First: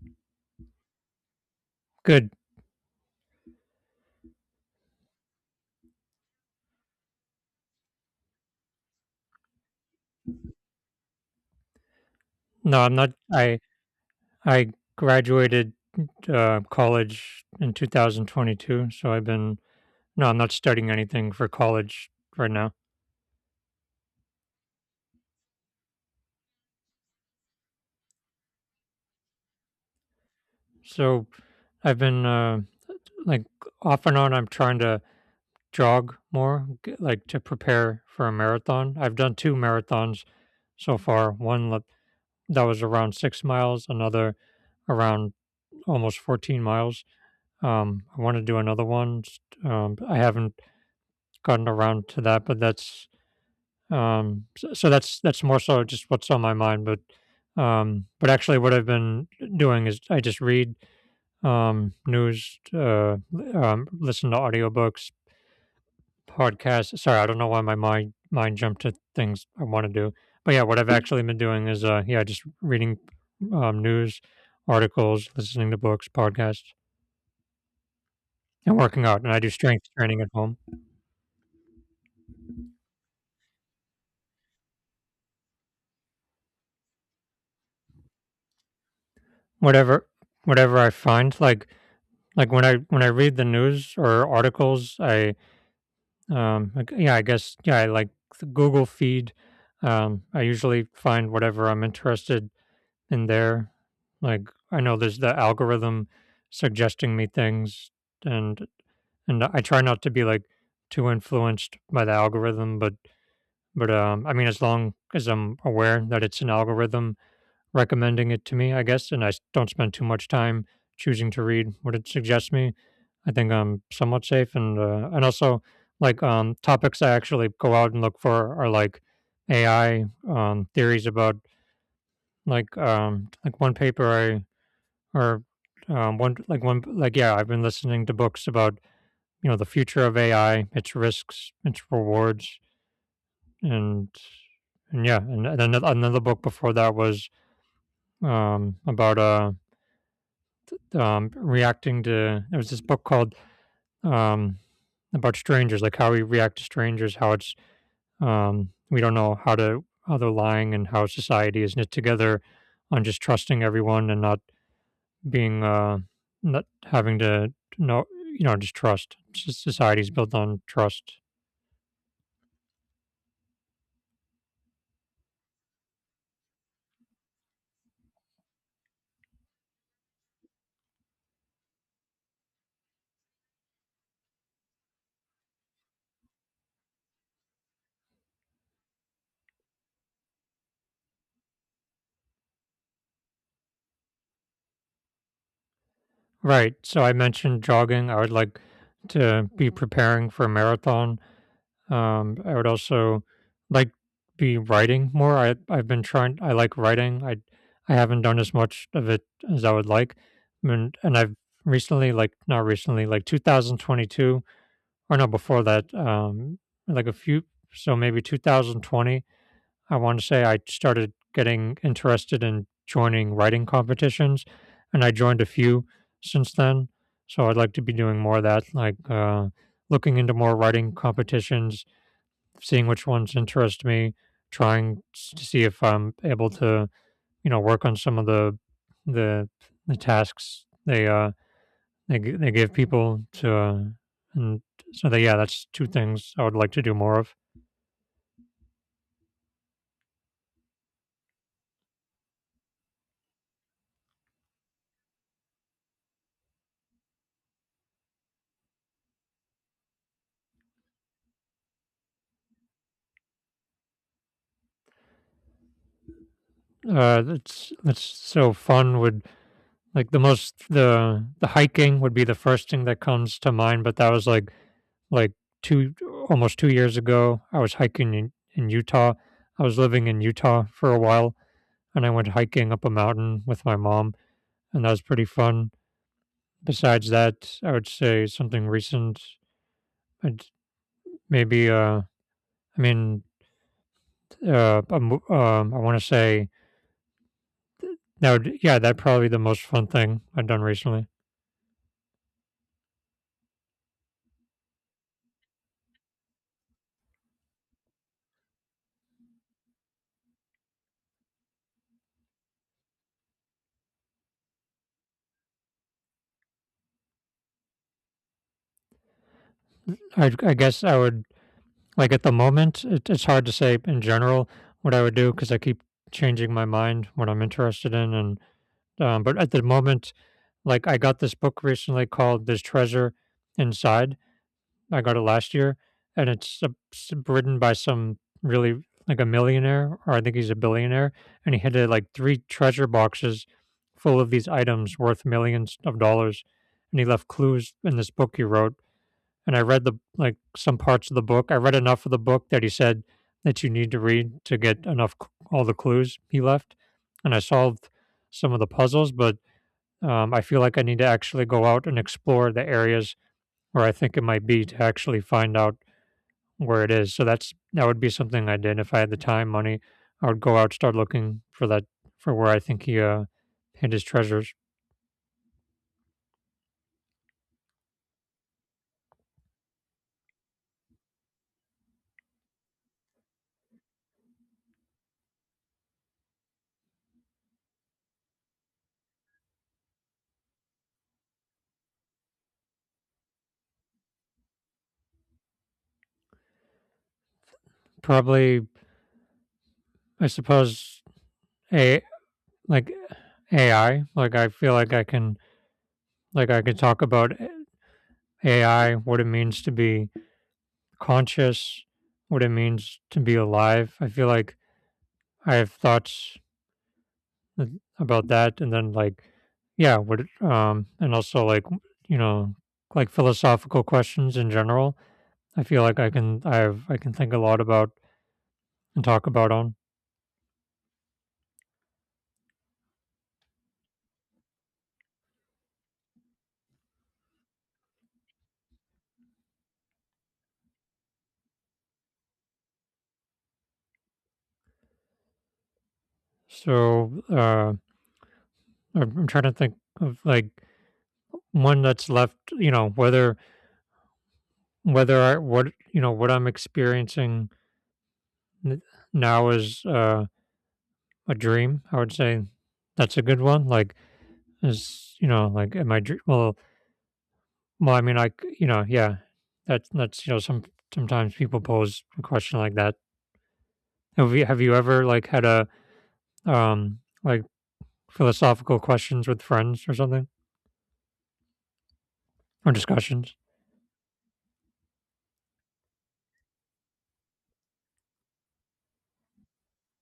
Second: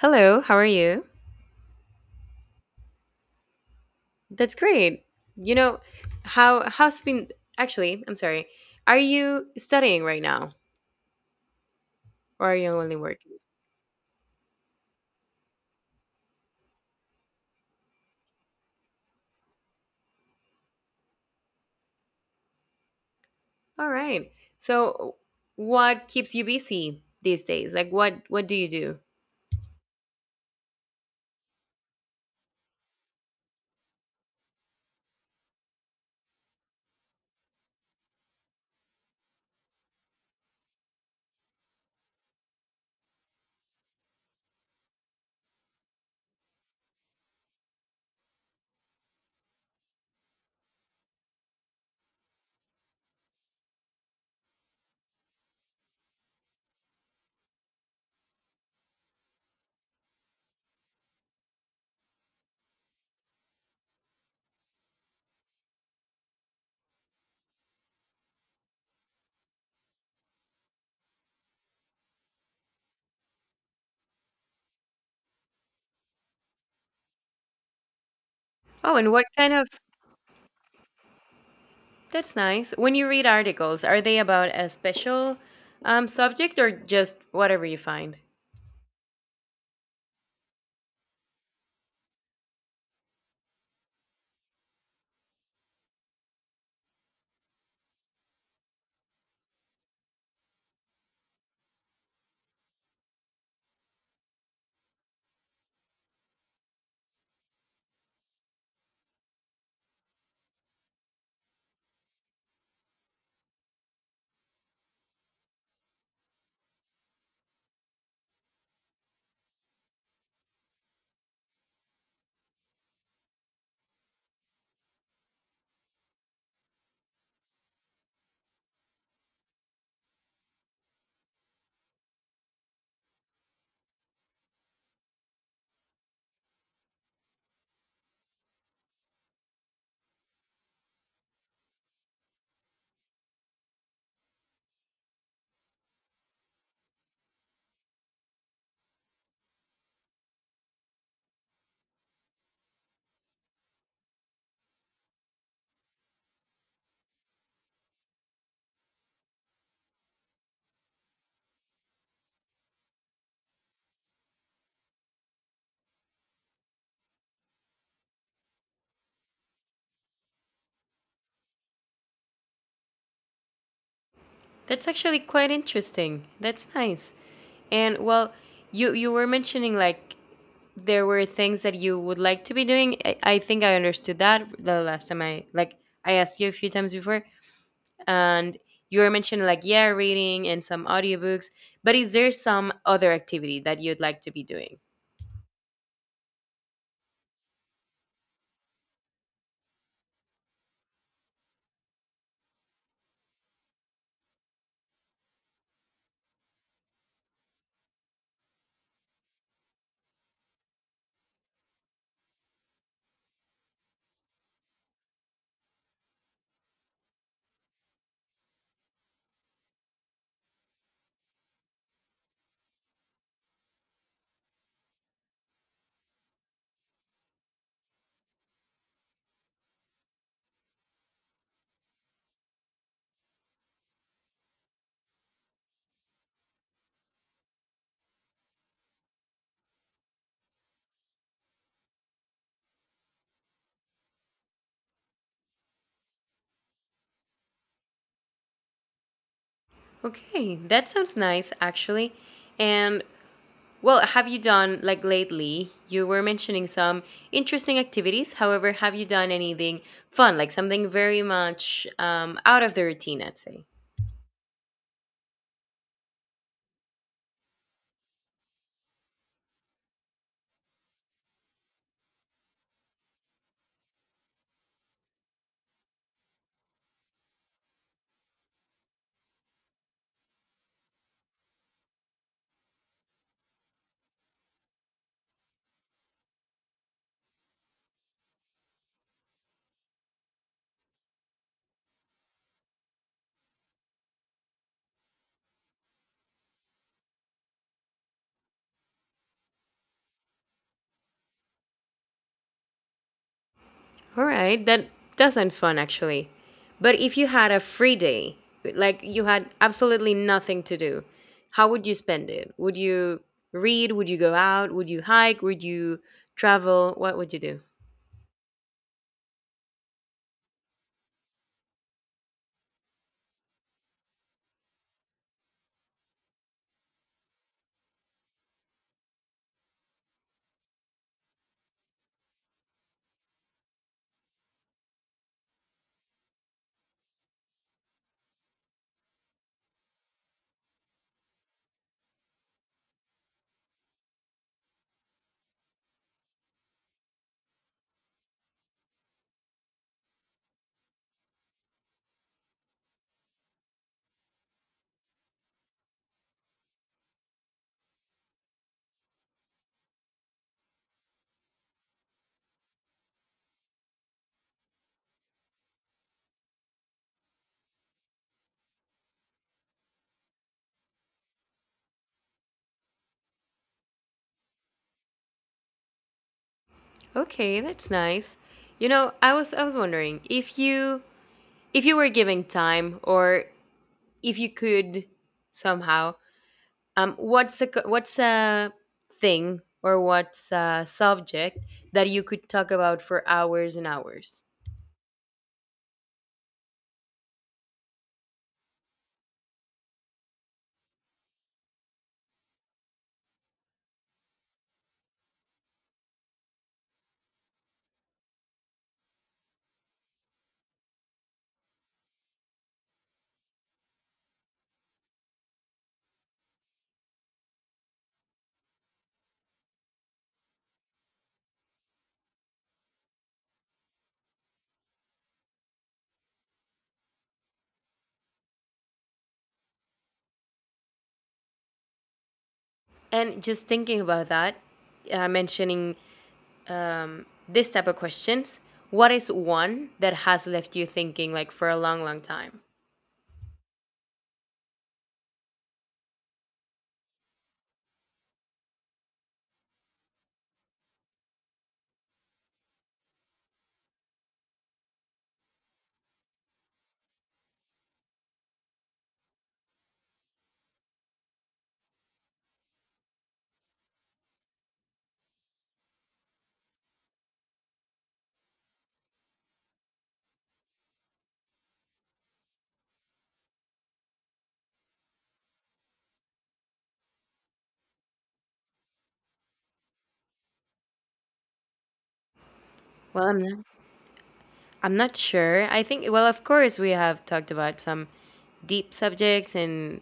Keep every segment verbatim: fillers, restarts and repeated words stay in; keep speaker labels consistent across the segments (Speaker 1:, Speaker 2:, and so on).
Speaker 1: Hello, how are you?
Speaker 2: Good.
Speaker 1: That's great. You know, how how's been actually, I'm sorry. Are you studying right now or are you
Speaker 2: No, I'm
Speaker 1: only
Speaker 2: not
Speaker 1: working?
Speaker 2: I I graduated uh, college in two thousand twenty-two, so I've been. No, I'm not studying anything for college right now.
Speaker 1: All right. So what keeps you busy these days? Like what what do you do?
Speaker 2: So, I've been, uh, like, off and on, I'm trying to jog more, g like, to prepare for a marathon. I've done two marathons so far, one l that was around six miles, another around almost fourteen miles. Um, I wanna do another one, st um, I haven't gotten around to that, but that's— Um, so, so that's that's more so just what's on my mind, but um, but actually, what I've been doing is I just read um, news, uh, li- um, listen to audiobooks, podcasts. Sorry, I don't know why my mind mind jumped to things I want to do, but yeah, what I've actually been doing is uh, yeah, just reading um, news articles, listening to books, podcasts, and
Speaker 1: Oh,
Speaker 2: working
Speaker 1: and
Speaker 2: out.
Speaker 1: what
Speaker 2: And I do
Speaker 1: kind of—
Speaker 2: strength training at home.
Speaker 1: that's nice. When you read articles, are they about a special um, subject or just whatever you find?
Speaker 2: Whatever whatever I find, like like when I when I read the news or articles, I— Um, I g- yeah, I guess, yeah, I like the Google feed. Um, I usually find whatever I'm interested in there. Like I know there's the algorithm suggesting me things, and and I try not to be like too influenced by the algorithm, but but um, I mean, as long as I'm aware that it's an algorithm recommending it to me, I guess, and I s- don't spend too much time choosing to read what it suggests me, I think I'm somewhat safe, and uh, and also like, um, topics I actually go out and look for are like A I, um, theories about, like, um, like one paper I or um, one like one like, yeah, I've been listening to books about, you know, the future of A I, its risks, its rewards, and and yeah, and, and another another book before that was um, about uh um, reacting to— there was this book called um, about strangers, like how we react to strangers, how it's, um, we don't know how to— how they're lying and how society is knit together on just trusting everyone, and not being uh not having to know, you know, just trust. S- society's built on trust.
Speaker 1: That's actually quite interesting. That's nice. And well, you you were mentioning like there were things that you would like to be doing. I, I think I understood that the last time I— like I asked you a few times before, and you were mentioning like, yeah, reading and some audiobooks. But is there some other activity that you'd like to be doing?
Speaker 2: Right, so I mentioned jogging. I would like to be preparing for a marathon. Um, I would also like be writing more. I I've been trying. I like writing. I I haven't done as much of it as I would like. I mean, and I've recently, like not recently, like two thousand twenty-two, or no, before that, um, like a few. So maybe two thousand twenty I want to say, I started getting interested in joining writing competitions, and I joined a few since then. So I'd like to be doing more of that, like, uh, looking into more writing competitions, seeing which ones interest me, trying to see if I'm able to, you know, work on some of the the the tasks they uh they g- they give people to, uh, and so that, yeah, that's two things I would like to do more of.
Speaker 1: Okay, that sounds nice actually. And well, have you done— like lately? You were mentioning some interesting activities. However, have you done anything fun, like something very much um, out of the routine, I'd say?
Speaker 2: Uh, that's that's so fun. Would, like, the most— the the hiking would be the first thing that comes to mind, but that was like like two— almost two years ago. I was hiking in in Utah. I was living in Utah for a while, and I went hiking up a mountain with my mom, and that was pretty fun. Besides that, I would say something recent. I'd maybe, uh, I mean, uh, a um, I want to say that would, yeah, that probably the most fun thing I've done recently.
Speaker 1: All right, that that sounds fun actually. But if you had a free day, like you had absolutely nothing to do, how would you spend it? Would you read? Would you go out? Would you hike? Would you travel? What would you do?
Speaker 2: I, I guess I would like at the moment. It, it's hard to say in general what I would do, because I keep changing my mind what I'm interested in, and um, but at the moment, like, I got this book recently called "This Treasure Inside." I got it last year, and it's uh, s- written by some really like a millionaire, or I think he's a billionaire, and he had uh, like three treasure boxes full of these items worth millions of dollars, and he left clues in this book he wrote. And I read the— like, some parts of the book. I read enough of the book that he said that you need to read to get enough c- all the clues he left, and I solved some of the puzzles, but um, I feel like I need to actually go out and explore the areas where I think it might be to actually find out where it is. So that's that would be something I did if I had the time, money. I would go out, start looking for that, for where I think he uh hid his treasures.
Speaker 1: Okay, that's nice. You know, I was I was wondering if you— if you were given time or if you could somehow— um what's a co- what's a thing, or what's a subject that you could talk about for hours and hours?
Speaker 2: Probably, I suppose, a like A I. Like, I feel like I can, like, I can talk about A I, what it means to be conscious, what it means to be alive. I feel like I have thoughts about that, and then like, yeah, what it- um, and also like, you know, like philosophical questions in general, I feel like I can— I have— I can think a lot about and talk about on.
Speaker 1: And just thinking about that, uh, mentioning um, this type of questions, what is one that has left you thinking like for a long, long time?
Speaker 2: So uh, I'm I'm trying to think of like one that's left. You know, whether— whether I— what, you know, what I'm experiencing n- now is, uh, a dream. I would say that's a good one. Like, is— you know, like, am I dr- well well I mean, like, you know, yeah, that's that's you know, some— sometimes people pose a question like that. Have you have you ever, like, had a um like philosophical questions with friends or something, or
Speaker 1: Well,
Speaker 2: discussions.
Speaker 1: I'm not, I'm not sure. I think, well, of course, we have talked about some deep subjects, and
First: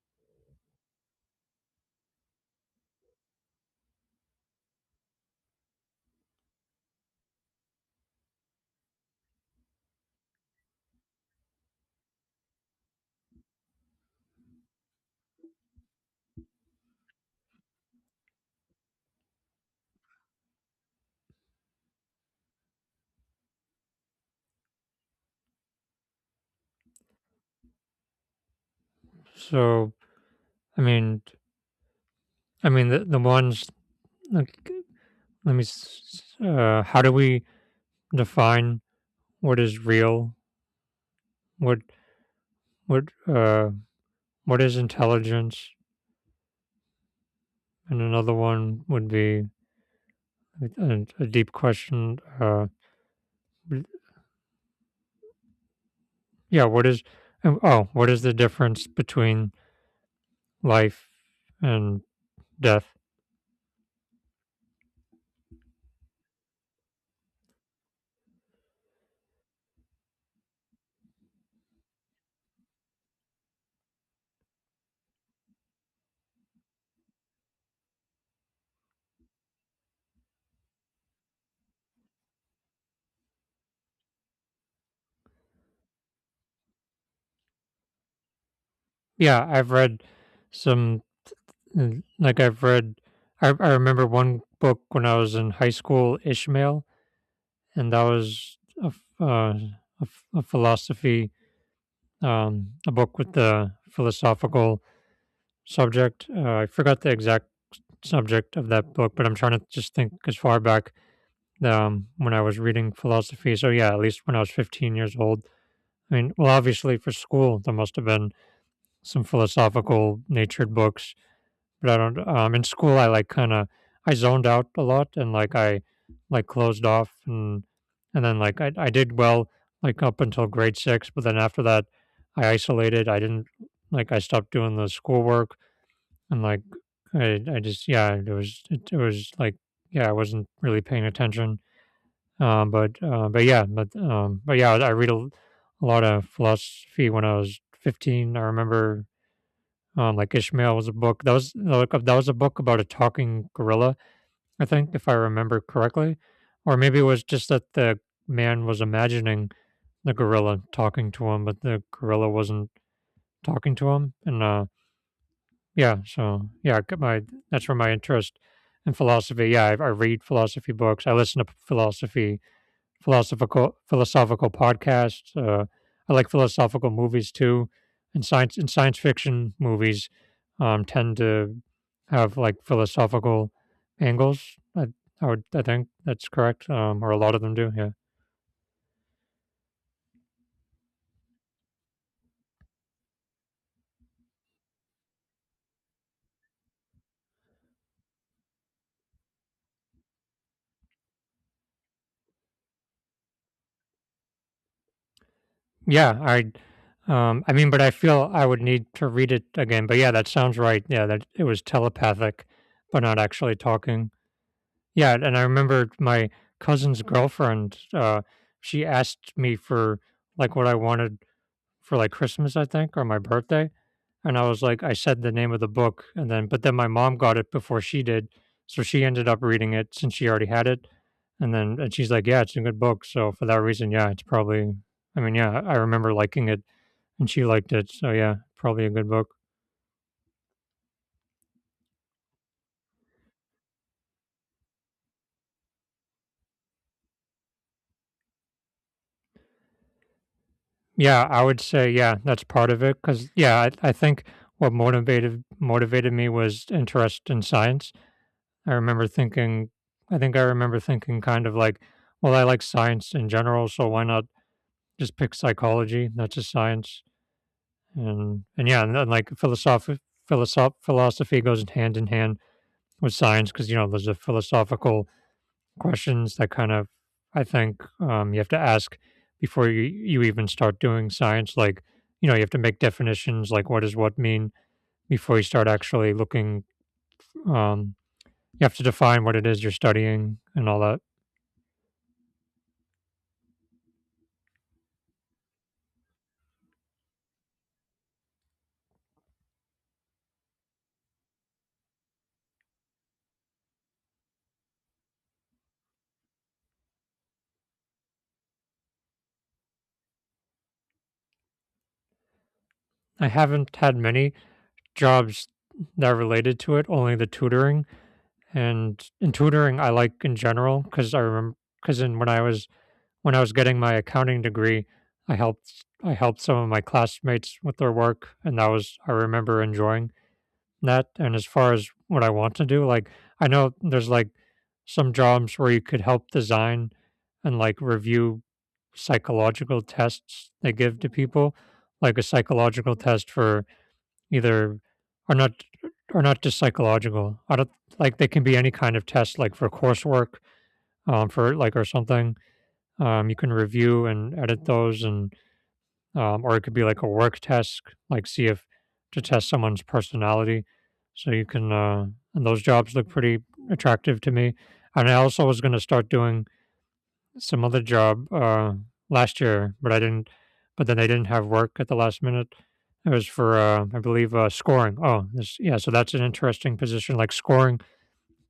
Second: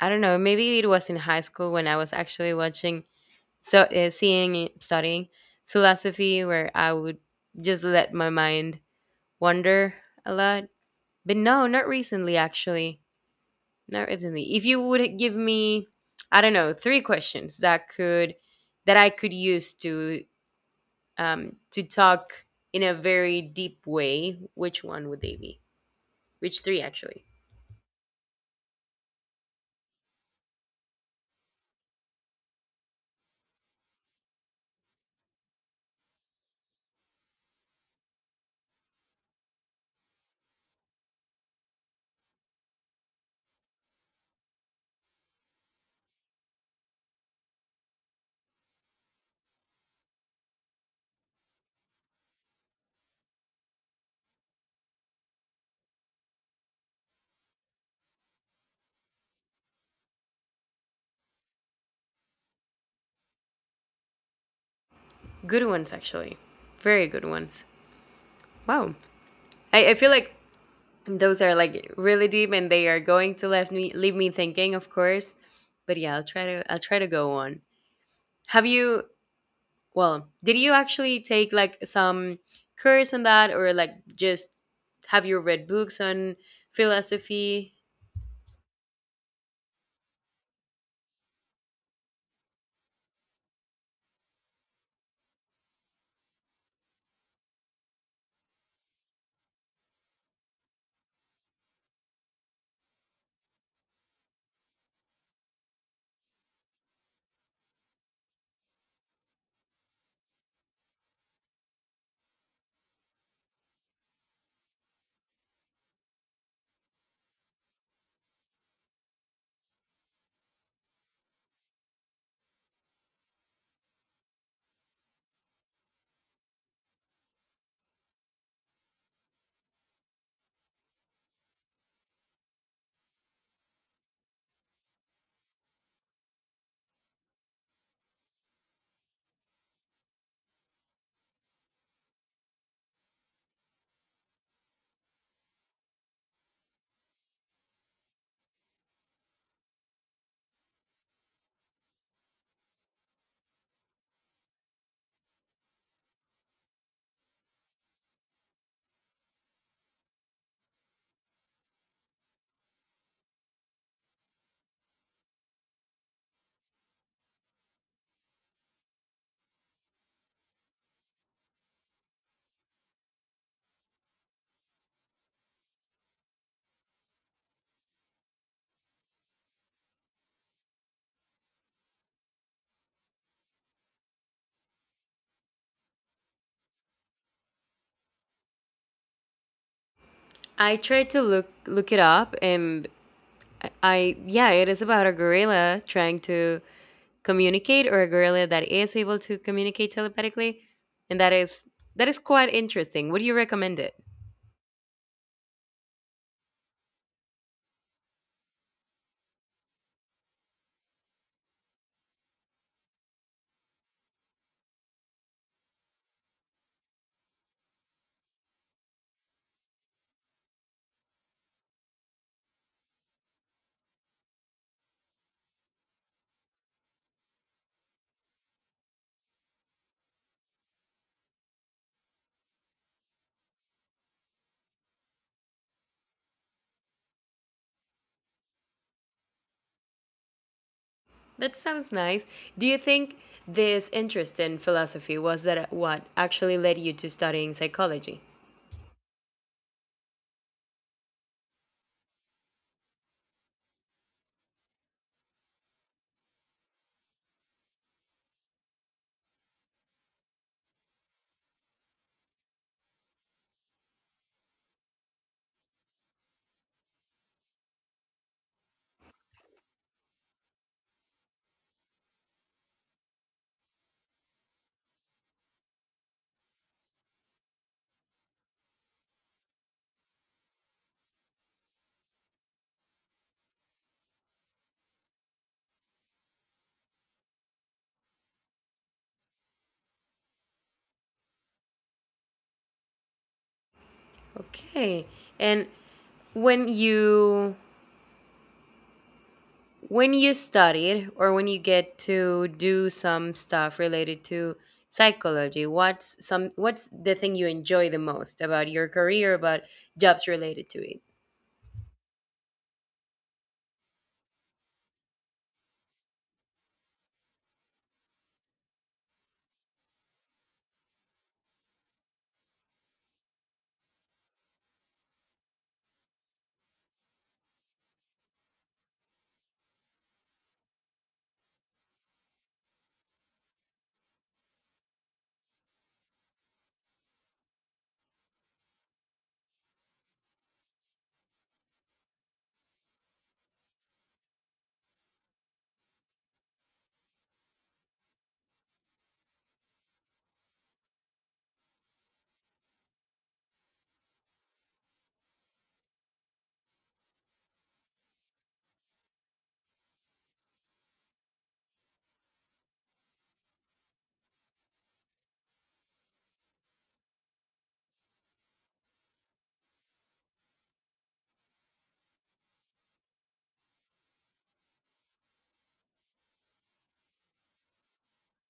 Speaker 1: I don't know, maybe it was in high school when I was actually watching, so uh, seeing, studying philosophy, where I would just let my mind wander a lot. But no, not recently, actually. No, recently— if you would give me, I don't know, three questions that could— that I could use to um to talk in a very deep way, which one would they be? Which three actually?
Speaker 2: So I mean, I mean the the ones like, let me s- uh, how do we define what is real? What what uh what is intelligence? And another one would be a, a deep question. Uh, w- yeah, what is, um, oh what is the difference between life and death?
Speaker 1: Good ones actually. Very good ones. Wow. I, I feel like those are like really deep and they are going to leave me— leave me thinking, of course. But yeah, I'll try to I'll try to go on. Have you— well, did you actually take like some course on that, or like, just have you read books on philosophy?
Speaker 2: Yeah, I've read some. And like, I've read— I, I remember one book when I was in high school, Ishmael, and that was a, f- uh, a, f- a philosophy, um, a book with the philosophical subject. Uh, I forgot the exact subject of that book, but I'm trying to just think as far back, um, when I was reading philosophy. So yeah, at least when I was fifteen years old. I mean, well, obviously for school, there must have been some philosophical natured books, but I don't. Um, in school, I like kind of— I zoned out a lot, and like I— like closed off, and and then like I I did well, like up until grade six, but then after that, I isolated. I didn't— like I stopped doing the schoolwork, and like I I just, yeah, it was— it, it was like, yeah, I wasn't really paying attention. Um, but uh, but yeah, but um, but yeah, I read a, a lot of philosophy when I was fifteen. I remember, um, like Ishmael was a book that was like— that was a book about a talking gorilla, I think, if I remember correctly, or maybe it was just that the man was imagining the gorilla talking to him, but the gorilla wasn't talking to him. And uh, yeah, so yeah, I got my— that's where my interest in philosophy. Yeah, I, I read philosophy books. I listen to philosophy philosophical philosophical podcasts. Uh, I like philosophical movies too, and science and science fiction movies um, tend to have like philosophical angles. I, I would— I think that's correct, um, or a lot of them do. Yeah,
Speaker 1: I tried to look look it up, and I I- yeah, it is about a gorilla trying to communicate, or a gorilla that is able to communicate telepathically, and that is that is quite interesting. Would you recommend it?
Speaker 2: yeah. I um, I mean, but I feel I would need to read it again. But yeah, that sounds right. Yeah, that it was telepathic, but not actually talking. Yeah, and I remember my cousin's girlfriend, uh, she asked me for, like, what I wanted for, like, Christmas, I think, or my birthday, and I was like— I said the name of the book, and then— but then my mom got it before she did, so she ended up reading it since she already had it, and then— and she's like, "Yeah, it's a good book," so for that reason, yeah, it's probably— I mean, yeah, I remember liking it, and she liked it, so yeah, probably a good book.
Speaker 1: That sounds nice. Do you think this interest in philosophy was that what actually led you to studying psychology?
Speaker 2: Yeah, I would say, yeah, that's part of it. Cause yeah, I, I think what motivated motivated me was interest in science. I remember thinking— I think I remember thinking kind of like, well, I like science in general, so why not just pick psychology? That's a science, and and yeah, and then like philosophy, philosoph philosophy goes hand in hand with science, because you know there's a philosophical questions that kind of, I think, um, you have to ask before you, you even start doing science. Like, you know, you have to make definitions like what does what mean before you start actually looking. Um, you have to define what it is you're studying and all that.
Speaker 1: Okay. And when you— when you studied, or when you get to do some stuff related to psychology, what's some— what's the thing you enjoy the most about your career, about jobs related to it?
Speaker 2: I haven't had many jobs that are related to it, only the tutoring. And in tutoring, I like in general because I remember because in when I was when I was getting my accounting degree, I helped I helped some of my classmates with their work, and that was I remember enjoying that. And as far as what I want to do, like I know there's like some jobs where you could help design and like review psychological tests they give to people, like a psychological test for either are not are not just psychological. I don't like they can be any kind of test, like for coursework, um, for like or something. Um, you can review and edit those, and um, or it could be like a work test, like see if to test someone's personality. So you can, uh, and those jobs look pretty attractive to me. And I also was going to start doing some other job uh, last year, but I didn't. But then I didn't have work at the last minute. It was for, uh, I believe, uh, scoring. Oh, this, yeah. So that's an interesting position, like scoring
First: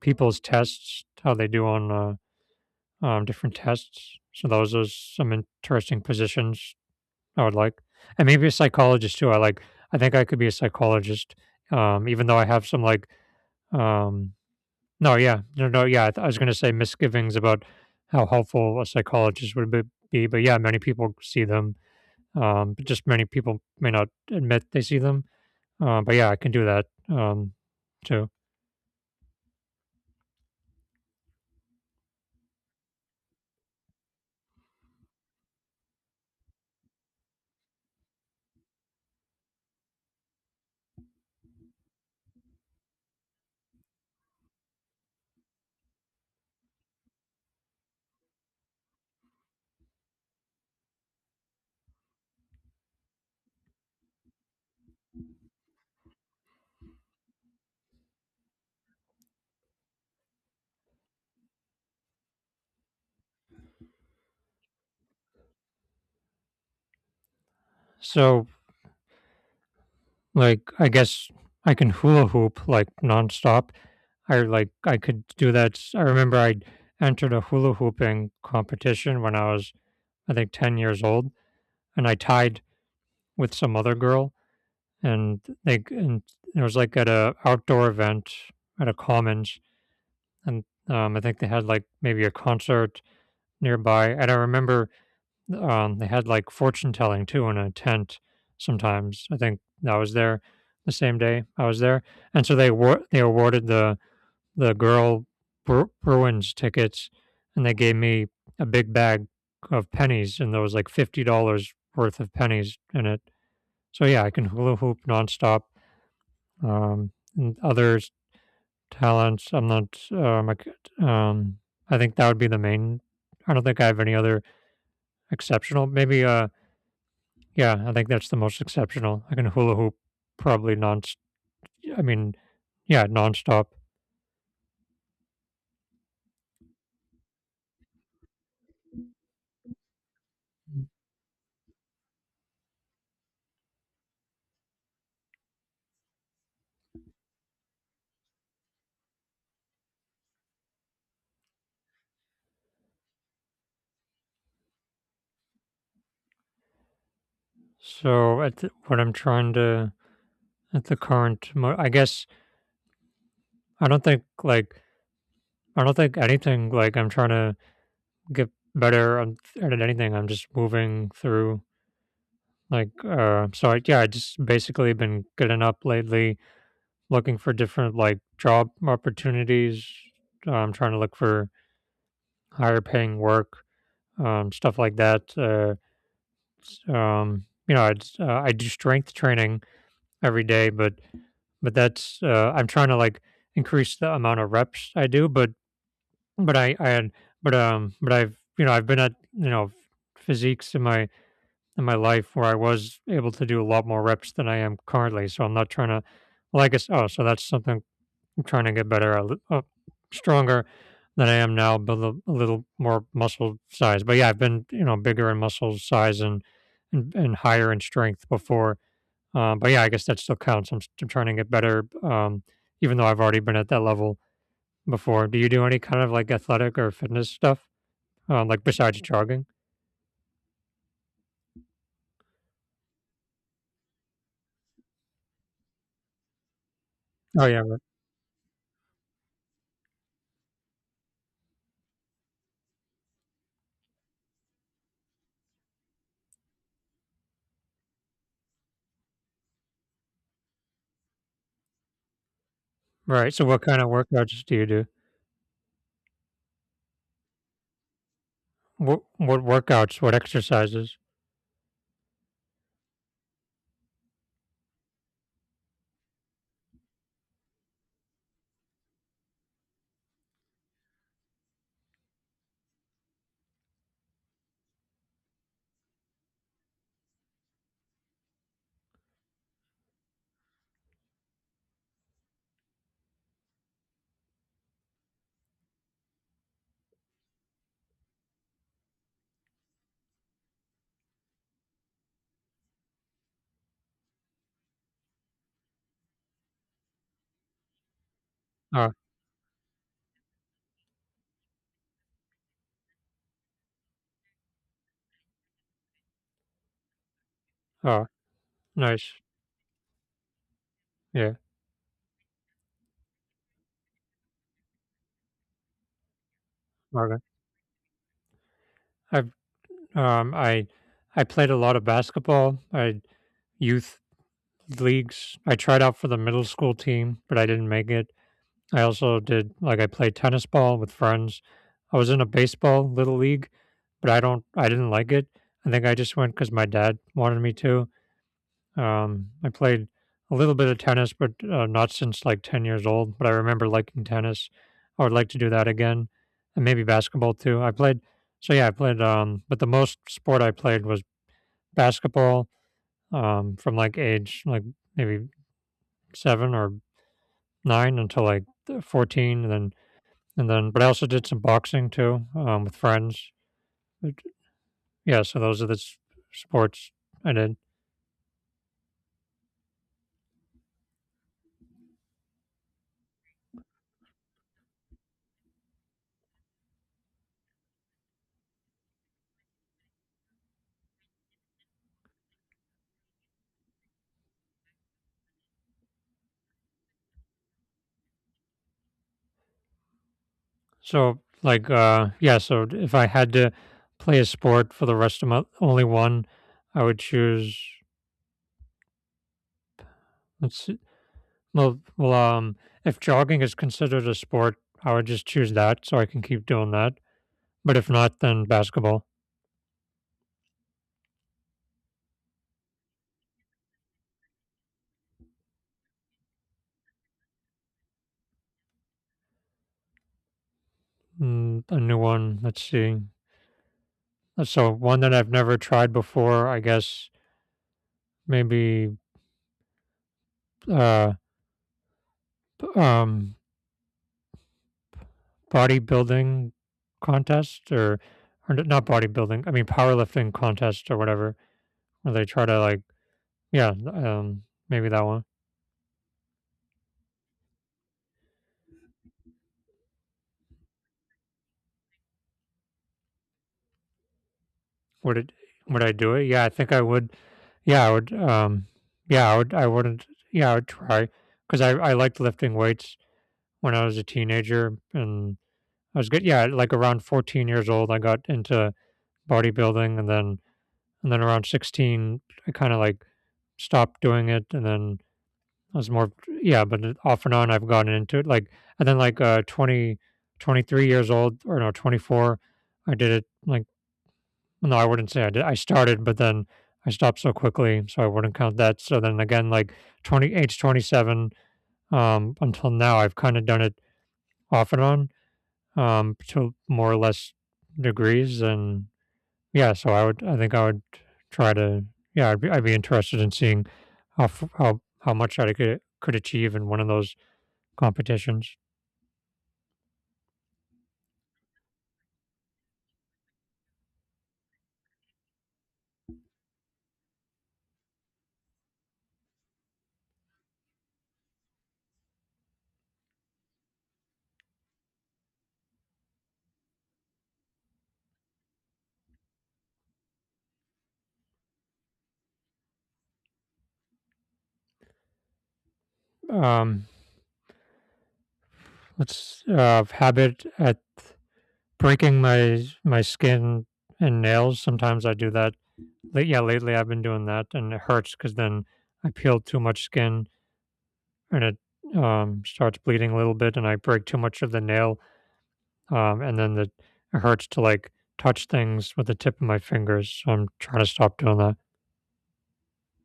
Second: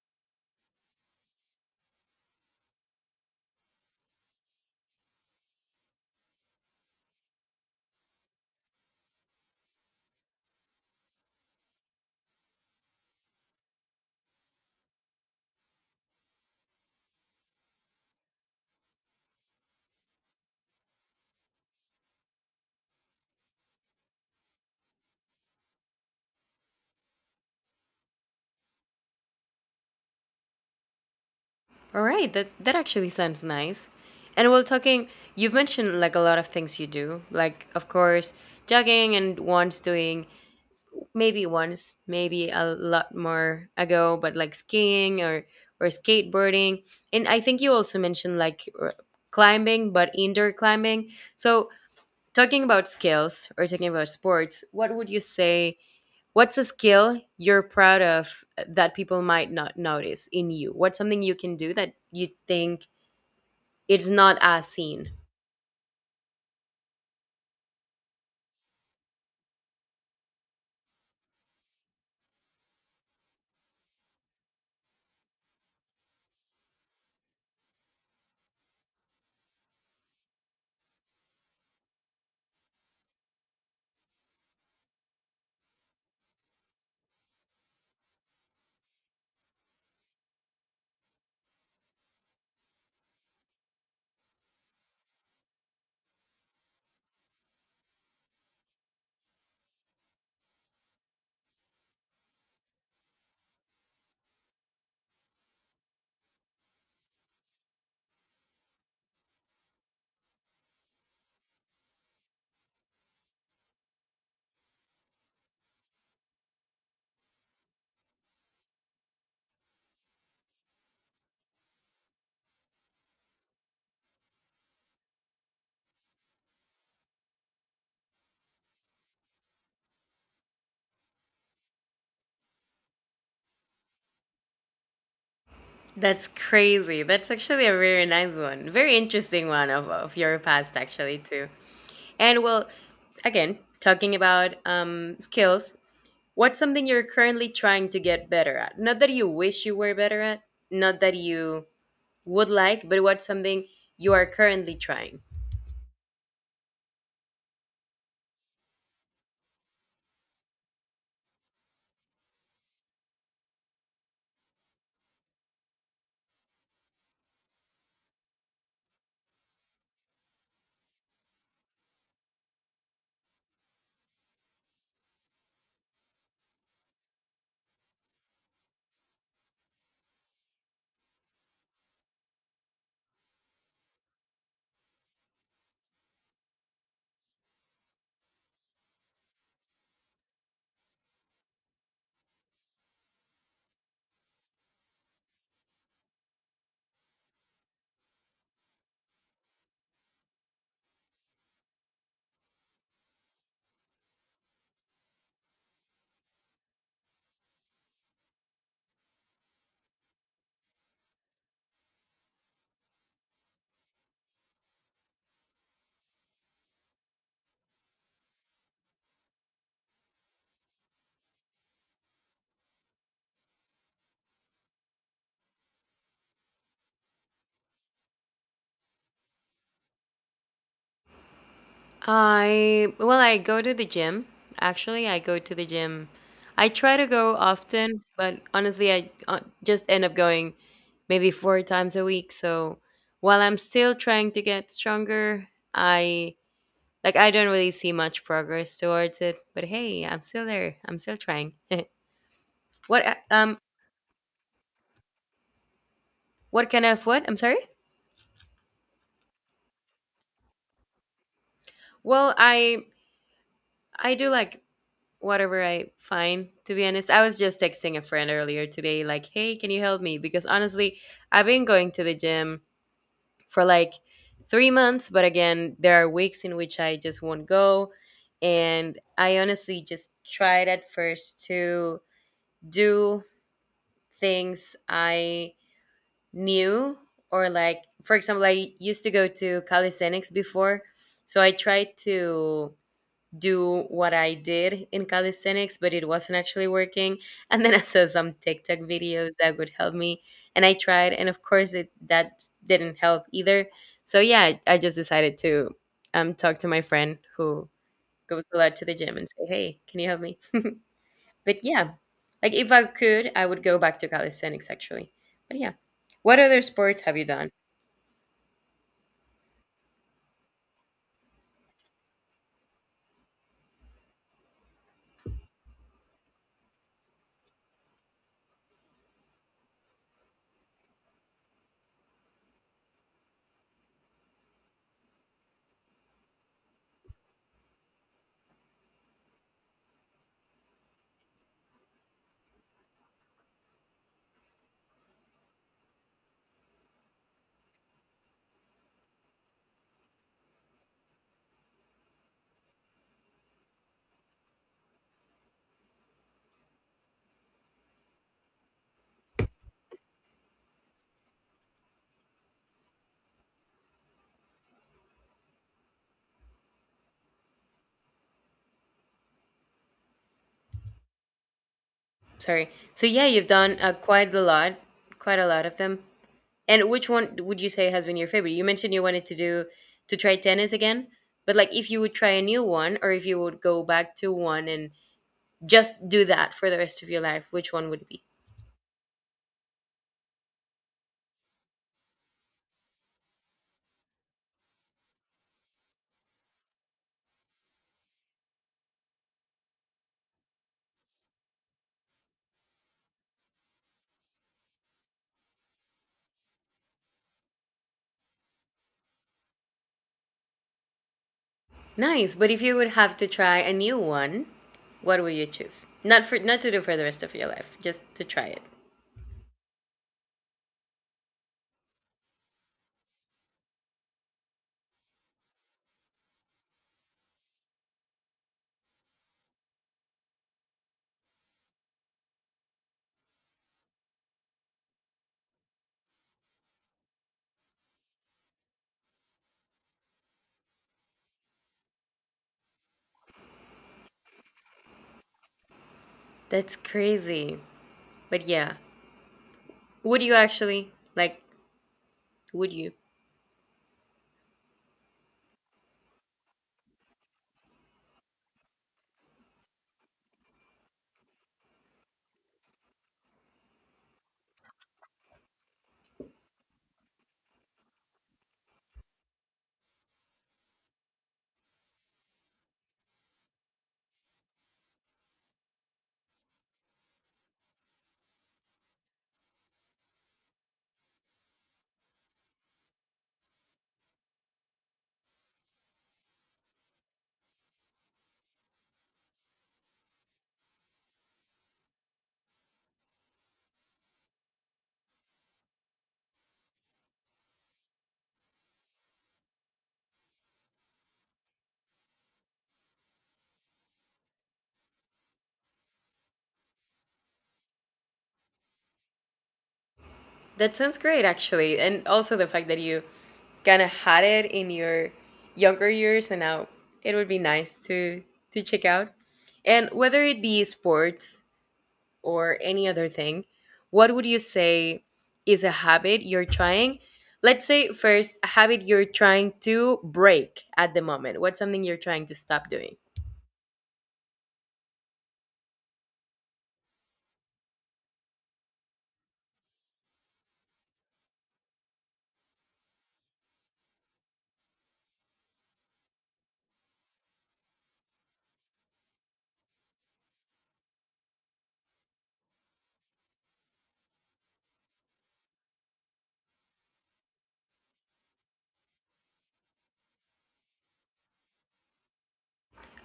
Speaker 2: people's tests, how they do on uh, um, different tests. So those are some interesting positions I would like, and maybe a psychologist too. I like. I think I could be a psychologist, um, even though I have some like um, no, yeah. No, no, yeah. I th- I was going to say misgivings about how helpful a psychologist would be, be, but yeah, many people see them. Um, but just many people may not admit they see them. Uh, but yeah, I can do that um, too.
Speaker 1: All right, that that actually sounds nice. And while talking, you've mentioned like a lot of things you do, like, of course, jogging, and once doing— maybe once, maybe a lot more ago, but like skiing or or skateboarding. And I think you also mentioned like r- climbing, but indoor climbing. So talking about skills or talking about sports, what would you say? What's a skill you're proud of that people might not notice in you? What's something you can do that you think it's not as seen?
Speaker 2: So, like, I guess I can hula hoop like nonstop. I like I could do that. S- I remember I entered a hula hooping competition when I was I think ten years old, and I tied with some other girl and they and there was like at a outdoor event at a commons, and um I think they had like maybe a concert nearby, and I remember um they had like fortune telling too in a tent sometimes, I think I was there the same day I was there, and so they were they awarded the the girl Bru- bruins tickets, and they gave me a big bag of pennies, and there was like fifty dollars worth of pennies in it. So yeah, I can hula hoop nonstop, um, and other talents, I'm not. Um, I, could- um, I think that would be the main. I don't think I have any other exceptional. Maybe. Uh, yeah, I think that's the most exceptional. I can hula hoop probably non. I mean, yeah, nonstop.
Speaker 1: That's crazy. That's actually a very nice one. Very interesting one of, of your past, actually, too. And well, again, talking about um, skills, what's something you're currently trying to get better at? Not that you wish you were better at, not that you would like, but what's something you are currently trying?
Speaker 2: So at the, what I'm trying to at the current, mo- I guess I don't think like I don't think anything like I'm trying to get better on- at anything. I'm just moving through. Like, uh, so I, yeah, I just basically been getting up lately, looking for different like job opportunities. I'm trying to look for higher paying work, um, stuff like that. Uh, s- um, you know, I uh, I do strength training every day, but but that's uh, I'm trying to like increase the amount of reps I do, but but I I had but um but I've you know I've been at you know physiques in my in my life where I was able to do a lot more reps than I am currently. So I'm not trying to, well, I guess, oh, so that's something I'm trying to get better at, li- uh, stronger than I am now, but a a little more muscle size. But yeah, I've been, you know, bigger in muscle size and, and, and, higher in strength before. Uh, but yeah, I guess that still counts. I'm, st- trying to get better, um, even though I've already been at that level before. Do you do any kind of like athletic or fitness stuff, um, like besides jogging?
Speaker 1: I, well, I go to the gym. Actually, I go to the gym. I try to go
Speaker 2: Oh yeah, right.
Speaker 1: often, but honestly, I uh, just end up going maybe four times a week. So while I'm still trying to get stronger, I— like I don't really see much progress towards it, but hey, I'm still there. I'm still trying. What uh,
Speaker 2: Right. So
Speaker 1: um
Speaker 2: what kind of workouts do you do?
Speaker 1: what kind of what? I'm sorry?
Speaker 2: What what workouts, what exercises?
Speaker 1: Well, I— I do like whatever I find, to be honest. I was just texting a friend earlier today like, "Hey, can you help me?" because honestly, I've been going to the gym for like three months, but again, there are weeks in which I just won't go. And I honestly just tried at first to do things I new, or like, for example, I used to go to calisthenics before, so I tried to do what I did in calisthenics, but it wasn't actually working. And then I saw some TikTok
Speaker 2: Oh,
Speaker 1: videos that would help me, and I tried, and of course it— that didn't help either. So yeah, I just decided to um talk to my friend who
Speaker 2: oh,
Speaker 1: goes a lot to the
Speaker 2: nice.
Speaker 1: gym and say, "Hey, can you help me?"
Speaker 2: Yeah,
Speaker 1: But yeah, like, if I could, I would go back to calisthenics actually. But yeah, what other sports have
Speaker 2: okay.
Speaker 1: you done?
Speaker 2: I've um I I played a lot of basketball. I youth leagues. I tried out for the middle school team, but I didn't make it. I also did like I played tennis ball with friends. I was in a baseball little league, but I don't I didn't like it. I think I just went cuz my dad wanted me to. Um, I played a little bit of tennis, but uh, not since like ten years old. But I remember liking tennis. I would like to do that again, and maybe basketball too. I played, so yeah, I played. Um, but the most sport I played was basketball. Um, from like age like maybe seven or nine until like th- fourteen, and then and then. But I also did some boxing too, um, with friends. But, yeah, so those are the s- sports I did.
Speaker 1: Sorry. So yeah, you've done uh, quite a lot, quite a lot of them. And which one would you say has been your favorite? You mentioned you wanted to do— to try tennis again, but like, if you would try a new one, or if you would go back to one and just do that for the rest of your life, which one would it be?
Speaker 2: So, like, uh, yeah. So, d- if I had to play a sport for the rest of my only one, I would choose. Let's see. Well, well, um, if jogging is considered a sport, I would just choose that so I can keep doing that. But if not, then basketball.
Speaker 1: Nice, but if you would have to try a new one, what would you choose? Not for— not to do for the rest of your life, just to try it.
Speaker 2: Mm, a new one. Let's see. Uh, So one that I've never tried before, I guess maybe uh, b- um, bodybuilding contest, or or n- not bodybuilding. I mean powerlifting contest or whatever where they try to like. Yeah, um, maybe that one.
Speaker 1: That's crazy. But yeah, would you actually? Like, would you?
Speaker 2: Would it? Would I do it? Yeah, I think I would. Yeah, I would. Um, yeah, I would. I wouldn't. Yeah, I would try because I I liked lifting weights when I was a teenager and I was good. Yeah, like around fourteen years old, I got into bodybuilding, and then and then around sixteen, I kind of like stopped doing it, and then I was more yeah, but it- off and on, I've gotten into it. Like and then like uh twenty, twenty three years old or no twenty four, I did it like. No, I wouldn't say I did. I started, but then I stopped so quickly, so I wouldn't count that. So then again, like twenty, age twenty-seven, um, until now, I've kind of done it off and on, um, to more or less degrees. And yeah, so I would, I think I would try to, yeah, I'd be, I'd be interested in seeing how, f- how, how much I could, could achieve in one of those competitions.
Speaker 1: That sounds great, actually. And also the fact that you kind of had it in your younger years, and now it would be nice to— to check out. And whether it be sports or any other thing, what would you say is a habit you're trying? Let's say first, a habit you're trying to break at the moment. What's something you're trying to stop doing?
Speaker 2: Um, It's uh, habit at breaking my my skin and nails. Sometimes I do that. Late, yeah, lately I've been doing that, and it hurts because then I peel too much skin, and it um, starts bleeding a little bit, and I break too much of the nail, um, and then the, it hurts to like touch things with the tip of my fingers. So I'm trying to stop doing that.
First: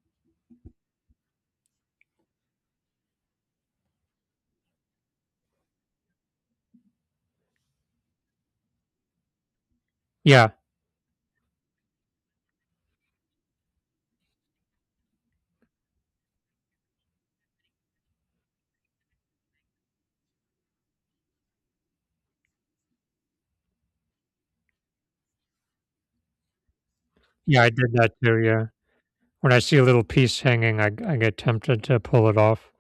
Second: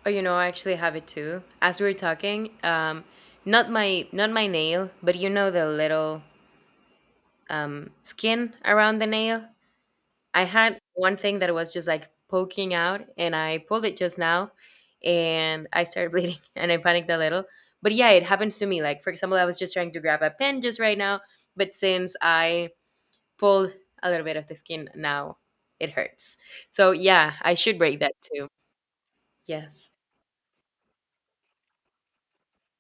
Speaker 1: Oh, you know, I actually have it too. As we were talking, um, not my— not my nail, but you know the little um skin around the nail. I
Speaker 2: Yeah,
Speaker 1: had one thing that was just like poking out, and I pulled it just now, and I started bleeding, and I panicked a little. But yeah, it happens to me. Like, for example, I was just trying to grab a pen just right now, but since I pulled a little bit of the skin now, it hurts. So yeah, I
Speaker 2: yeah, I
Speaker 1: should
Speaker 2: did
Speaker 1: break that
Speaker 2: that too.
Speaker 1: too.
Speaker 2: Yeah, when I see a
Speaker 1: Yes.
Speaker 2: little piece hanging, I I get tempted to pull it off.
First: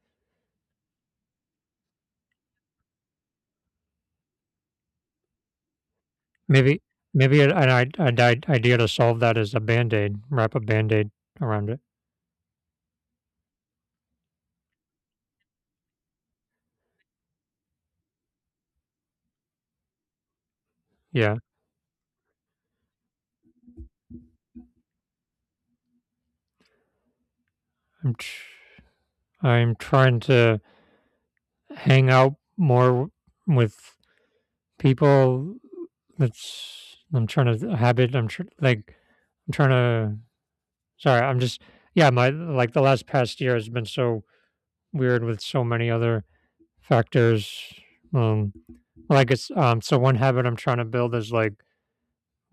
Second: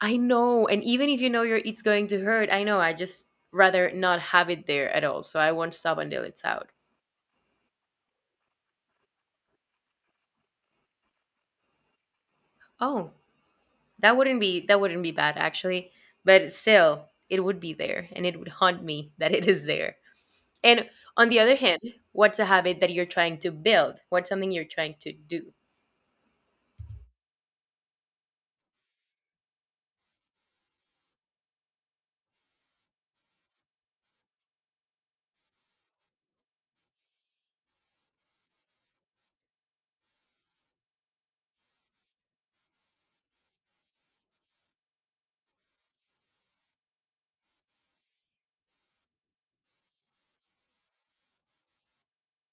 Speaker 1: I know. And even if you know your— it's going to hurt, I know. I just rather not have it there at all. So I won't stop until it's out.
Speaker 2: Maybe maybe an an i an I idea to solve that is a Band-Aid. Wrap a Band-Aid around it.
Speaker 1: Oh, that wouldn't be— that wouldn't be bad actually. But still, it would be there and it would haunt me that it is there. And on
Speaker 2: Yeah,
Speaker 1: the other hand, what's a habit that you're trying to build? What's something you're trying to do?
Speaker 2: I'm tr I'm trying to hang out more w- with people. That's I'm trying to habit I'm tr like, I'm trying to sorry, I'm just yeah, my like, the last past year has been so weird with so many other factors, um, like, it's um, so one habit I'm trying to build is, like,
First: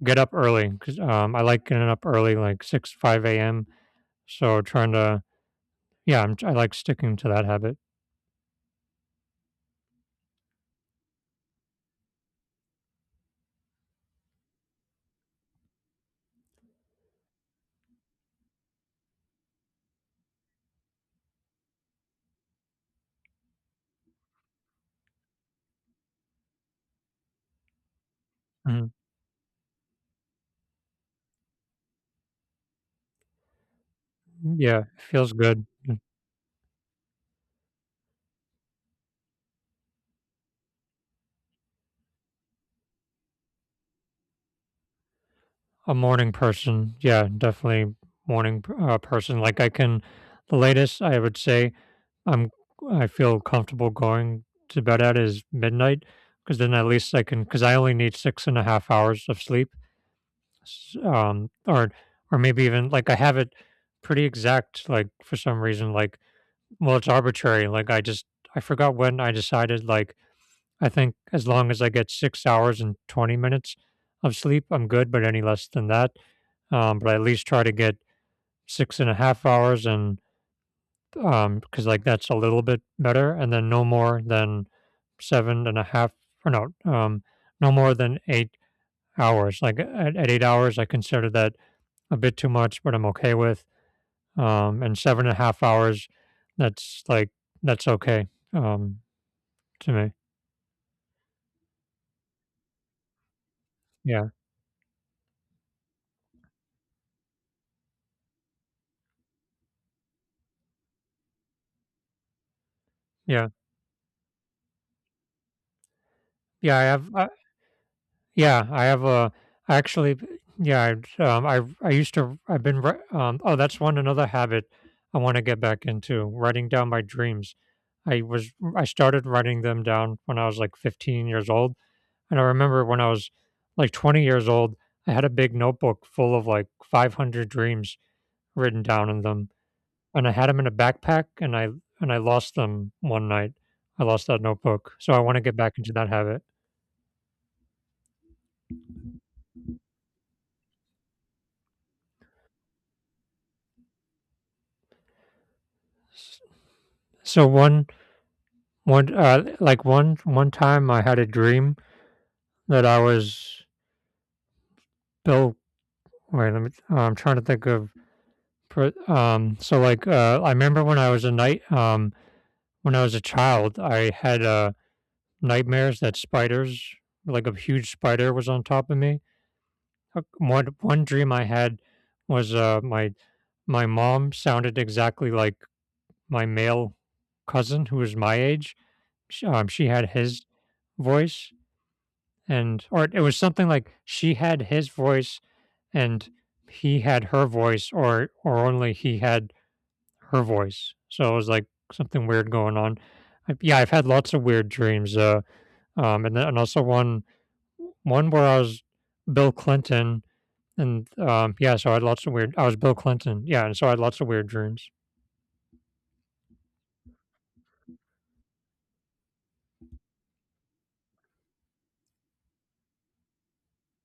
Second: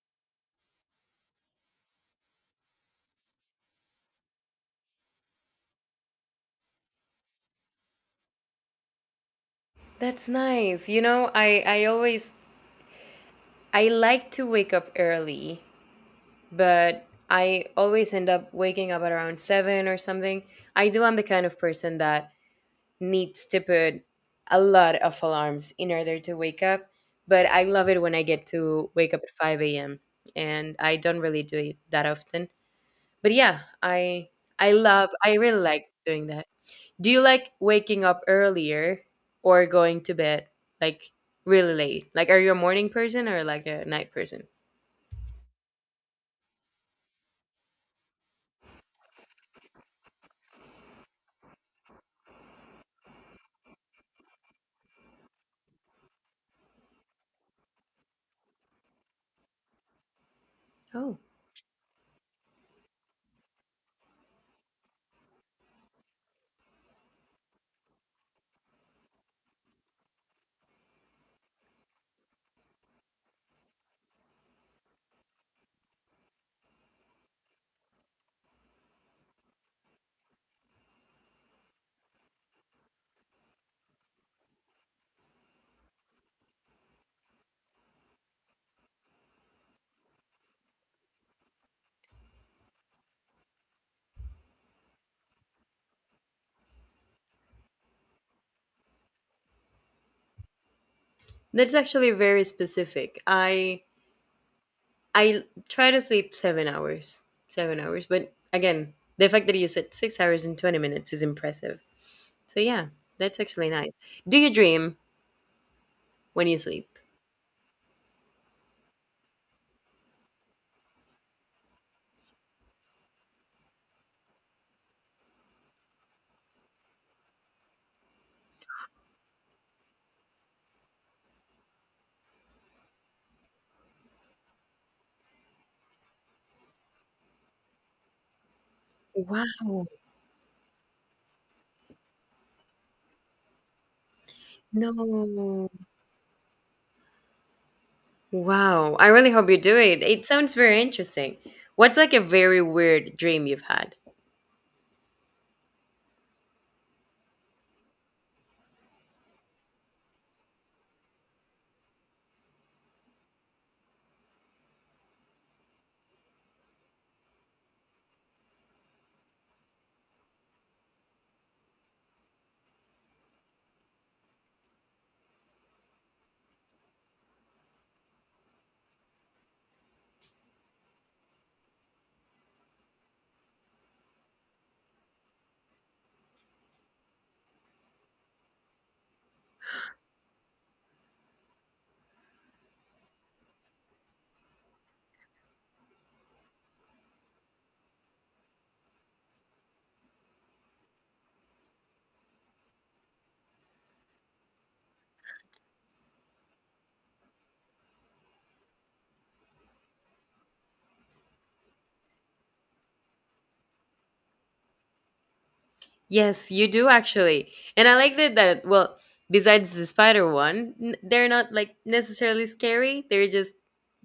Speaker 2: get up early, cause um, I like getting up early, like six, five a m. So trying to yeah, I'm I like sticking to that habit.
Speaker 1: That's nice. You know, I I always— I like to wake up early, but I always end up waking up at around seven or something. I do— I'm the kind of person that needs to put a lot of alarms in order to wake up. But I love it when I get
Speaker 2: Mhm.
Speaker 1: to wake up at five a m and I don't really do it that often. But yeah, I I
Speaker 2: Yeah,
Speaker 1: love—
Speaker 2: feels
Speaker 1: I really
Speaker 2: good.
Speaker 1: like doing that. Do you like waking up earlier or going to bed like really late? Like, are you a morning person or like a night person?
Speaker 2: A morning person. Yeah, definitely morning p uh, person. Like, I can the latest I would say I'm I feel comfortable going to bed at is midnight, cause then at least I can cause I only need six and a half hours of sleep. S
Speaker 1: Oh.
Speaker 2: um, or or maybe even like, I have it pretty exact, like, for some reason, like, well, it's arbitrary. Like I just I forgot when I decided like I think as long as I get six hours and twenty minutes of sleep, I'm good, but any less than that, um, but I at least try to get six and a half hours, and, um, because like, that's a little bit better, and then no more than seven and a half or no, um, no more than eight hours. Like, at at eight hours, I consider that a bit too much, but I'm okay with, um, and seven and a half hours, that's, like, that's okay, um to me.
Speaker 1: That's actually very specific. I—
Speaker 2: Yeah,
Speaker 1: I try to sleep seven hours, seven hours. But again, the fact that you said six hours and twenty minutes is impressive. So, yeah, that's
Speaker 2: yeah.
Speaker 1: actually nice. Do you dream when you
Speaker 2: Yeah, I
Speaker 1: sleep?
Speaker 2: have uh, yeah, I have a actually b yeah, I um, I I used to I've been wri um, oh, that's one another habit I wanna get back into, writing down my dreams. I was I started writing them down when I was, like, fifteen years old, and I remember when I was, like, twenty years old, I had a big notebook full of, like, five hundred dreams written down in them,
Speaker 1: Wow.
Speaker 2: and I had them in a backpack, and I and I lost them one night. I lost that notebook, so I wanna get
Speaker 1: No.
Speaker 2: back into that habit.
Speaker 1: Wow. I really hope you do it. It sounds very interesting. What's like a very weird dream you've had?
Speaker 2: So one one uh, like one one time I had a dream that I was Bill. Wait, let me. I'm trying to think of. Um, so like, uh, I remember when I was a night. Um, when I was a child, I had uh nightmares that spiders, like a huge spider, was on top of me. Uh, One one dream I had was uh my my mom sounded exactly like my male cousin who was my age. She, um, she had his voice and, or it was something like she had his voice and he had her voice, or or only he had her voice, so it was like something weird going on. I, yeah, I've had lots of weird dreams, uh um and then and also one one where I was Bill Clinton, and um yeah, so I had lots of weird, I was Bill Clinton, yeah, and so I had lots of weird dreams.
Speaker 1: Yes, you do actually. And I like that— that, well, besides the spider one, n- they're not like necessarily scary. They're just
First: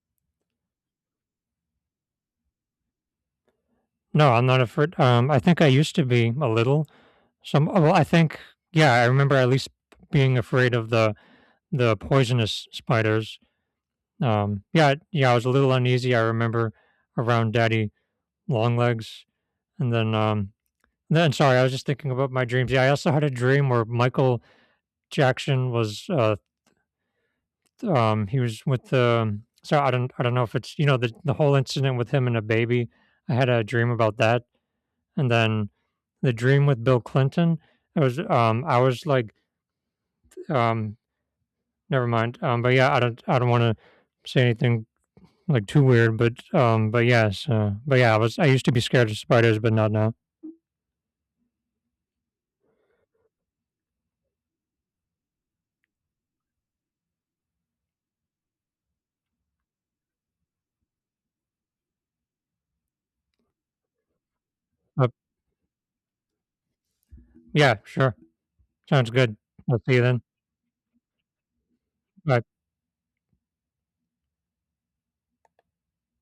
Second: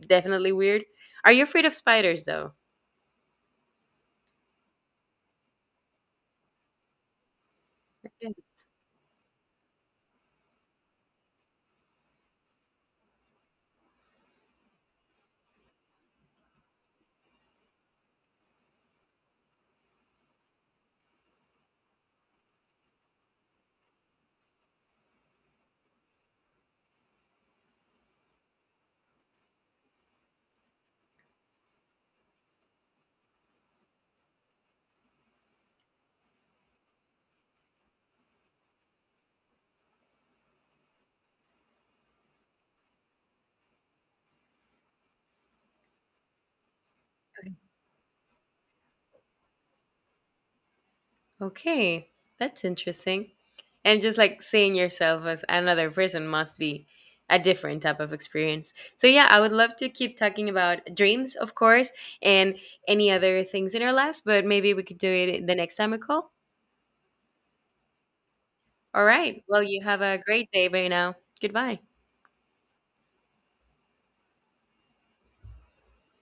Speaker 1: definitely weird. Are you afraid of spiders though?
Speaker 2: No, I'm not afraid, um I think I used to be a little. Some, oh, well, I think,
Speaker 1: Yes.
Speaker 2: yeah, I remember at least being afraid of the the poisonous spiders. Um, yeah, yeah, I was a little uneasy. I remember around Daddy Longlegs, and then um, then sorry, I was just thinking about my dreams. Yeah, I also had a dream where Michael Jackson was uh, th- um, he was with the, so I don't I don't know if it's, you know the the whole incident with him and a baby. I had a dream about that, and then the dream with Bill Clinton. It was um, I was like um never mind. Um, but yeah, I don't I don't want to say anything like too weird, but um, but yes, uh, but yeah, I was I used to be scared of spiders, but not now.
Speaker 1: Okay, that's interesting. And just like seeing yourself as another person must be a different type of experience. So yeah, I would love to keep talking about dreams, of course, and any other things in our lives, but maybe we could
Speaker 2: Uh,
Speaker 1: do it the next time we call.
Speaker 2: yeah, sure,
Speaker 1: All
Speaker 2: sounds good.
Speaker 1: right. Well,
Speaker 2: I'll
Speaker 1: you
Speaker 2: see
Speaker 1: have
Speaker 2: you
Speaker 1: a
Speaker 2: then.
Speaker 1: great day by now. Goodbye.
Speaker 2: Bye.